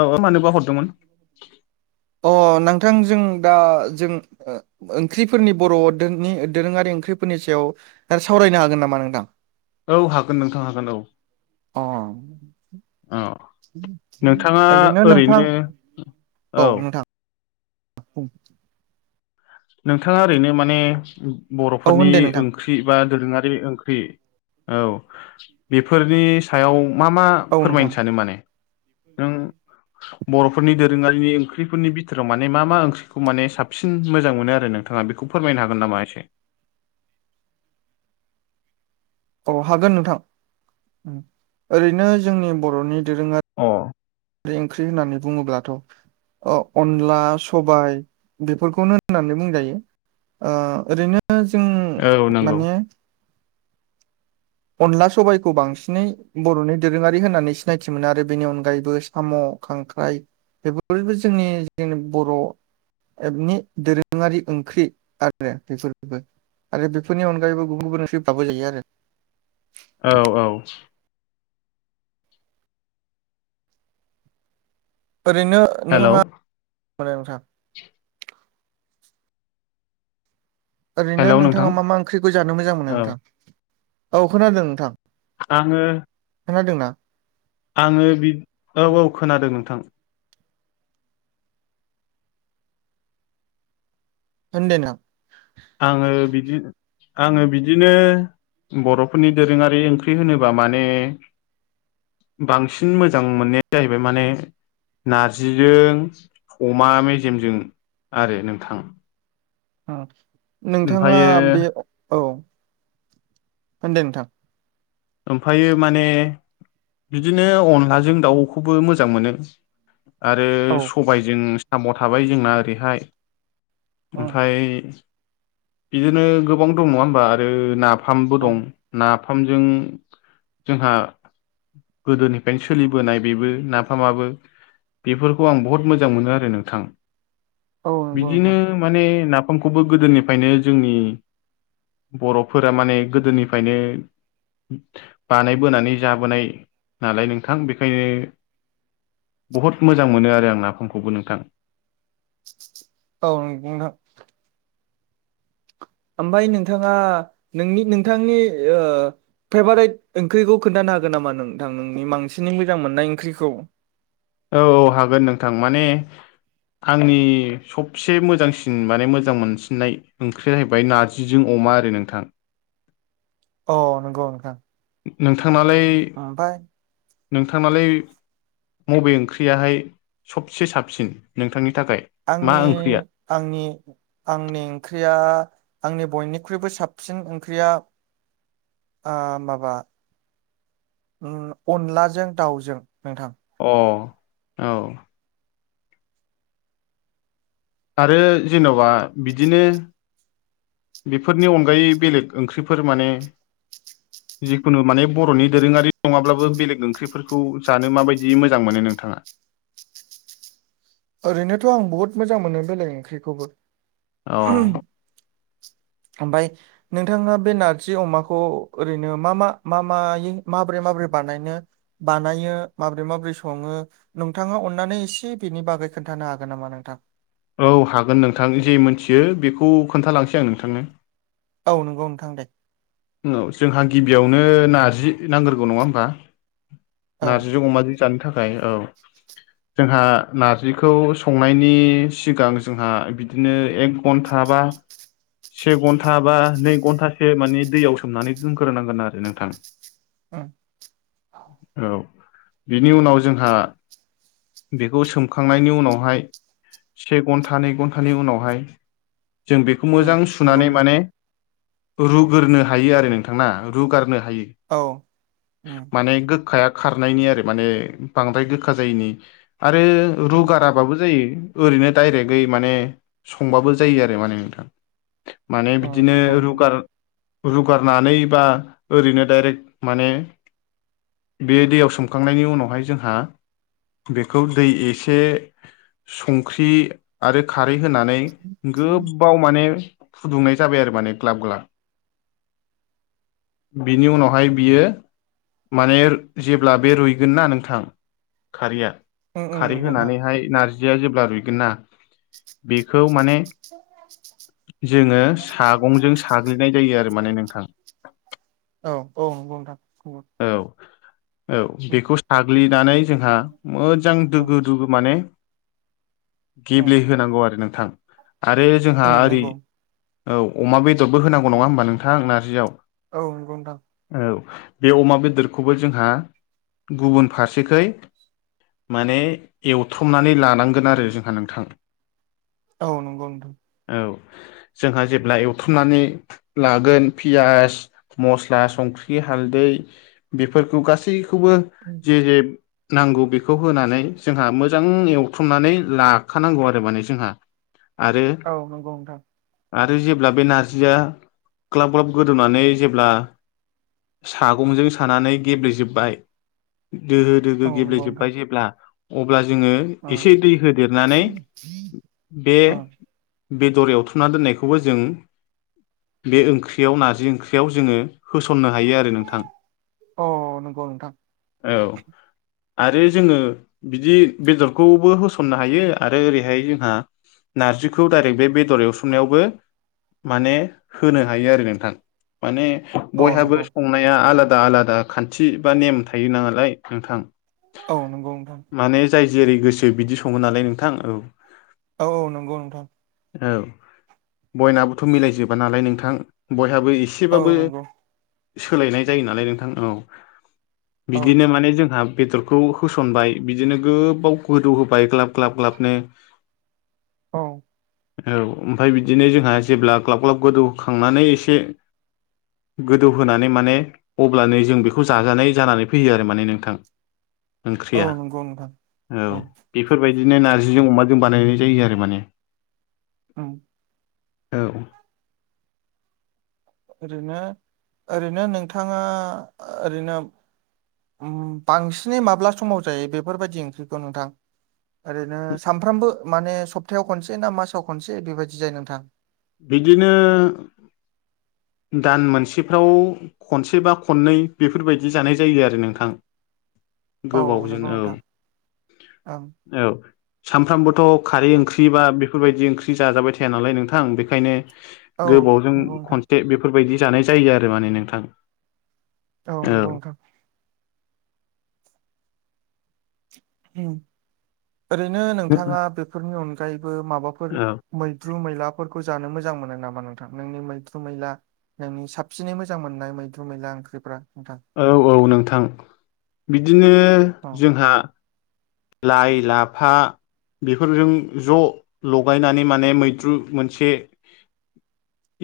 औ मानोबा हरदोंमोन अ नोंथांजों दा जों ओंख्रिफोरनि बर'नि दोरोङारि ओंख्रिफोरनि सायाव सावरायनो हागोन नामा नोंथां औ हागोन नोंथां हागोन औ अ औ नोंथाङा ओरैनो औ [inaudible] नोंथाङा ओरैनो माने औ बर'फोरनि होन दे ओं नोंथां ओंख्रि बा दोरोङारि ओंख्रि औ बेफोरनि सायाव मा मा फोरमायनो सानो माने नों बेबादि बर'फोरनि दोरोङारिनि ओंख्रिफोरनि बिथोराव माने मा मा ओंख्रिखौ माने साबसिन मोजां मोनो आरो नोंथाङा बेखौ फोरमायनो हागोन नामा एसे औ हागोन नोंथां ओरैनो जोंनि बर'नि दोरोङारि अ बे ओंख्रि होननानै बुङोब्लाथ अ अनला सबाय बेफोरखौनो होननानै बुंजायो ओरैनो जों औ नंगौ माने अनला सबाइखौ बांसिनै बर'नि दोरोङारि होननानै सिनायथि मोनो आरो बेनि अनगायैबो साम खांख्राइ बेफोरबो जोंनि जोंनि बर' नि दोरोङारि ओंख्रि आरो बेफोरबो आरो बेफोरनि अनगायैबो गुबुन गुबुन ओंख्रि बाबो जायो आरो औ औ ओरैनो हेलौ नोंथाङा नोंथां ओरैनो हेलौ नोंथां नोंथाङा मा मा ओंख्रिखौ जानो मोजां मोनो औ नोंथां औ खोनादों नोंथां आङो खोनादोंना आङो बि औ औ खोनादों नोंथां होन दे नों आङो बिदि आङो बिदिनो बर'फोरनि दोरोङारि ओंख्रि होनोब्ला माने बांसिन मोजां मोननाया जाहैबाय माने नारजिजों अमा मेजेमजों आरो नोंथां नोंथाङा ओमफ्रायो बे औ होनदो नोंथां ओमफ्रायो माने बिदिनो अनलाजों दाउखौबो मोजां मोनो आरो औ सबायजों साम थाबाय जोंना ओरैहाय उम ओमफ्राय बिदिनो गोबां दं नङा होमबा आरो नाफामबो औ दं नाफामजों जोंहा गोदोनिफ्रायनो सोलिबोनाय बेबो नाफामाबो बेफोरखौ आं बहुत मोजां मोनो आरो नोंथां औ नंगौ बिदिनो नोंथां माने नाफामखौबो गोदोनिफ्रायनो जोंनि बर'फोरा माने गोदोनिफ्रायनो बानायबोनानै जाबोनाय नालाय नोंथां बेखायनो बहुत मोजां मोनो आरो आं नाफामखौबो नोंथां औ नंगौ नोंथां ओमफ्राय नोंथाङा नोंनि नोंथांनि ओ फ्रेभारेट ओंख्रिखौ खोन्थानो हागोन नामा नोंथां नोंनि बांसिननि मोजां मोननाय ओंख्रिखौ औ औ हागोन नोंथां माने आंनि सबसे मोजांसिन माने मोजां मोनसिननाय ओंख्रिया जाहैबाय नारजिजों अमा आरो नोंथां अ नंगौ नोंथां नोंथांनालाय ओमफाय नोंथांनालाय मबे ओंख्रियाहाय सबसे साबसिन नोंथांनि थाखाय मा आंनि ओंख्रिया आंनि आंनि ओंख्रिया आंनि बयनिख्रुइबो साबसिन ओंख्रिया माबा अनलाजों दाउजों नोंथां अ औ आरो जेनबा बिदिनो बेफोरनि अनगायै बेलेग ओंख्रिफोर माने जिखुनु माने बर'नि दोरोङारि नङाब्लाबो बेलेग ओंख्रिफोरखौ जानो माबायदि मोजां मोनो नोंथाङा ओरैनोथ' आं बुहुत मोजां मोनो बेलेग ओंख्रिखौबो औ ओमफाय नोंथाङा बे नारजि अमाखौ ओरैनो मा मा मा मायै माबोरै माबोरै बानायनो बानायो माबोरै माबोरै सङो नोंथाङा अननानै एसे बेनि बागै खोनथानो हागोन नामा नोंथां औ हागोन नोंथां जि मिथियो बेखौ खोन्थालांसै आं नोंथांनो औ नंगौ नोंथां दे औ जोंहा गिबियावनो नारजि नांग्रोगौ नङा ओमबा औ नार्जिजों अमाजों जानो थाखाय औ जोंहा नारजिखौ संनायनि सिगां जोंहा बिदिनो एक घन्टा बा से घन्टा बा नै घन्टासो माने दैयाव सोमनानै दोनग्रोनांगोन आरो नोंथां। ओं औ बिनि उनाव जोंहा बेखौ सोमखांनायनि उनावहाय से घन्टा नै घन्टानि उनावहाय जों बेखौ उम मोजाङै नंगौ सुनानै नोंथां माने रुग्रनो हायो आरो नोंथां ना रुगारनो हायो औ उम माने गोखाया खारनायनि आरो माने बांद्राय गोखा जायैनि आरो उम रुगाराबाबो जायो ओरैनो डाइरेक्टयै माने संबाबो जायो आरो माने नोंथां माने अ बिदिनो नंगौ नोंथां रुगार रुगारनानै बा ओरैनो दडाइरेक्ट माने बे दैयाव सोमखांनायनि उनावहाय जोंहा बेखौ दै एसे संख्रि आरो खारै होनानै गोबाव माने फुदुंनाय जाबाय आरो माने ग्लाब ग्लाब बिनि उनावहाय बियो माने जेब्ला बे रुइगोन ना नोंथां खारैया उम उम खारै नंगौ नोंथां होनानैहाय नारजिया जेब्ला रुइगोन ना बेखौ माने जोङो सागंजों साग्लिनाय जायो आरो माने नोंथां औ औ नंगौ नोंथां औ औ उम बेखौ साग्लिनानै जोंहा मोजां उम दोगो दोगो माने गेब्लेहोनांगौ आरो नोंथां आरो जोंहा उम ओरै नंगौ औ अमा बेदरबो होनांगौ नंङा होमबा नोंथां नारजियाव औ नंगौ नोंथां औ बे अमा बेदरखौबो जोंहा गुबुन फारसेखै माने एवथ्रमनानै लानांगोन आरो जोंहा नोंथां औ नंगौ नोंथां औ जोंहा जेब्ला एवथुमनानै लागोन पियास मस्ला संख्रि हालदै बेफोरखौ गासैखौबो उम जि जे नांगौ बेखौ होनानै जोंहा मोजां एवथुमनानै लाखानांगौ आरो माने जोंहा आरो औ नंगौ नोंथां आरो जेब्ला बे नारजिया ग्लाब ग्लाब गोदौनानै जेब्ला सागंजों सानानै गेब्लेेजोबबाय दोहो दोहो औ नंगौ गेब्लेेजोब्बाय नोंथां जेब्ला अब्ला जोंङो उम उम एसे दै होदेरनानै बे बेदर एवथुना दोननायखौबो जों बे ओंख्रियाव नारजि ओंख्रियाव जोंङो होसननो हायो आरो नोंथां अ नंगौ नोंथां औ आरो जोंङो बिदि बेदरखौबो होसननो हायो आरो ओरैहाय जोंहा नार्जिखौ डायरेक्ट बे बेदर एवसोमनायावबो माने होनो हायो आरो नोंथां माने औ बयहाबो नंगौ संनाया आलादा आलादा खान्थि बा नेम थायो नांलाय नोंथां औ नंगौ नोंथां माने जाय जेरै गोसो बिदि संङो नालाय नोंथां औ औ औ नंगौ नोंथां औ बयनाबोथ' मिलायजोबा नालाय नोंथां बयहाबो एसे औ नंगौ सोलायनाय जायो नालाय नोंथां औ औ बिदिनो माने जोंहा बेदर बे खौ होसनबाय बिदिनो गोबाव गोदौ होबाय ग्लाब ग्लाब ग्लाबनो औ औ ओमफ्राय बिदिनो जोंहा जेब्ला ग्लाब ग्लाब गोदौखांनानै एसे गोदौ होनानै माने अब्लानो जों बेखौ जाजानाय जानानै फैयो आरो माने नोंथां औ ओंख्रिया नंगौ नोंथां औ ओं बेफोरबायदिनो नार्जिजों अमाजों बानायनाय जायो आरो माने औ औ ओरैनो ओरैनो नोंथांङा ओरैनो बांसिनै माब्ला समाव जायो बेफोरबायदि ओंख्रिखौ नोंथां ओरैनो सानफ्रामबो माने सप्तायाव खनसे ना मासाव खनसे बेबायदि जायो नोंथां बिदिनो दान मोनसेफ्राव खनसे बा खननै बेफोरबायदि जानाय जायो आरो नोंथां औ गोबावजों नंगौ औ नोंथां ओं औ सामफ्रामबोथ' खारै ओंख्रि बा बेफोरबायाददि ओंख्रि जाजाबाय थाया नालाय नोंथां बेनिखायनो औ गोबावजों नंगौ नोंथां खनसे बेफोरबायाददि जानाय जायो आरो माने नोंथां औ नंगौ ओरैनो नोंथांङा बेफोरनि अनगायैबो माबाफोर औ मैद्रु मैलाफोरखौ जानो मोजां मोनो नामा नोंथां नोंनि मैद्रु मैला नोंनि साबसिनै मोजां मोननाय मैद्रु मैला ओंख्रिफ्रा नोंथां औ औ नोंथां बिदिनो औ जोंहा लाइ लाफा बेफोरजों ज' लगायनानै माने मैद्रु मोनसे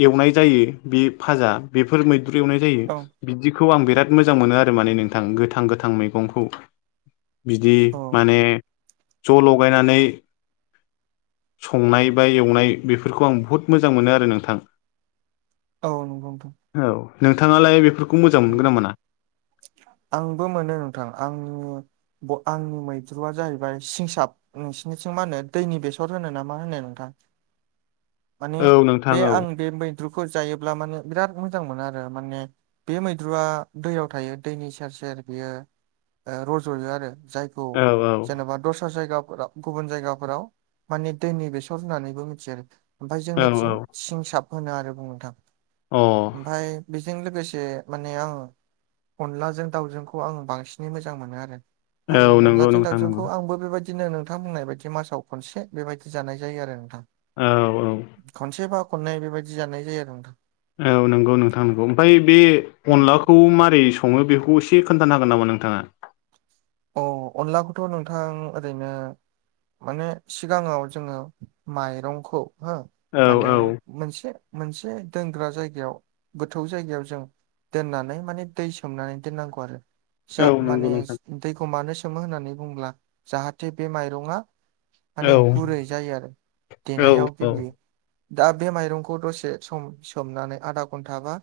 एवनाय जायो बे फाजा बेफोर मैद्रु एवनाय औ जायो बिखौ आं बिराद मोजां मोनो आरो माने नोंथां गोथां गोथां मैगंखौ बिदि औ माने ज' लगायनानै संनाय बा एवनाय बेफोरखौ आं बुहुद मोजां मोनो आरो नोंथां औ नंगौ नोंथां औ नोंथाङालाय बेफोरखौ मोजां औ मोनगोना मोना आंबो मोनो नोंथां आंनि आंनि मैद्रुआ जाहैबाय सिंसाब नोंसिोरनिथिं मा होनो दैनि बेसर होनो ना मा होनो नोंथां [inaudible] माने औ नोंथां बे औ आं बे मैद्रुखौ जायोब्ला माने बिराद मोजां मोनो आरो माने बे मैद्रुआ दैयाव थायो दैनि सेर सेर बेयो ओ रज'यो आरो जाय औ जेनेबा दस्रा जायगाफोराव गुबुन जायगाफोराव माने दैनि बेसर होननानैबो मिथियो ओमफ्राय औ जोंनिथिं सिंसाब होनो आरो बुंङो नोंथां अ ओमफ्राय बेजों लोगोसे से माने आं अनलाजों दाउजोंखौ आं बांसिनै मोजां मोनो आरो अ आं औ नंगौ अनलाजों नोंथां नंगौ दावजोंखौ आंबो बेबायदि दिननो नोंथां बुंनाय बायदि मासाव खनसे बेबायदि जानाय जायो आरो नोंथां औ औ खनसेबा खननै बेबायदि जानाय जायो आरो नोंथां औ नंगौ नोंथां नंगौ ओमफ्राय बे अनलाखौ मारै सङो बेखौ एसे खोन्थानो हागोन नामा नोंथाङा औ अनलाखौथ' नोंथां ओरैनो माने सिगाङाव जोङो माइरंखौ हो औ माने औ मोनसे मोनसे दोनग्रा जायगायाव गोथौ जायगायाव जों दोननानै माने दै सोमनानै दोननांगौ आरो जा औ माने नंगौ नोंथां दैखौ मानो सोमो होननानै बुंङोब्ला जाहाथे बे माइरङा औ माने गुरै जायो आरो औ देनायाव औ गेब्लेयो दा बे माइरंखौ दसे सम सोमनानै आधा घन्टा बा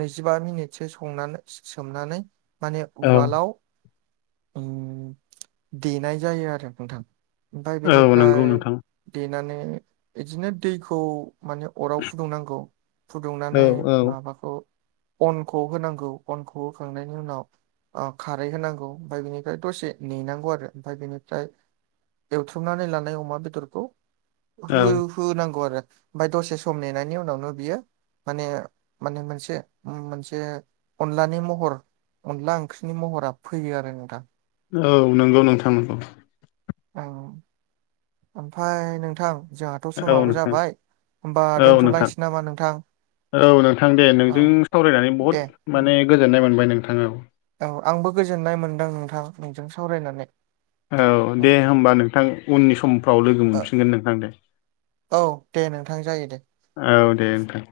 नैजिबा मिनिटसो संनानै सोमनानै माने औ उवालाव उम देनाय जायो आरो नोंथां ओमफ्राय औ नंगौ बेनिफ्राय नोंथां देनानै बिदिनो दैखौ माने अराव फुदुंनांगौ औ फुदुंनानै औ माबाखौ अनखौ होनांगौ अनखौ होखांनायनि उनाव ओ खारै होनांगौ ओमफ्राय बेनिफ्राय दसे नेनांगौ आरो ओमफ्राय बेनिफ्राय एवथ्रुमनानै लानाय अमा बेदरखौ औ हो होनांगौ आरो ओमफ्राय दसे सम नेनायनि उनावनो बियो माने माने मोनसे मोनसे अनलानि महर अनला ओंख्रिनि महरा फैयो आरो नोंथां औ नंगौ नोंथां नंगौ औ ओमफ्राय नोंथां जोंहाथ' औ समाबो नोंथां जाबाय होनोमबा औ नोंथां दोन्थ'लायसै नामा नोंथां औ नोंथां दे औ नोंजों सावरायनानै दे बहुद माने गोजोननाय मोनबाय नोंथाङ औ औ आंबो गोजोननाय मोनदों नोंथां नोंजों सावरायनानै औ दे होमबा नोंथां उननि समफ्राव लोगो ओ- मोनफिनगोन नोंथां दे। औ दे नोंथां जायो दे। औ दे नोंथां।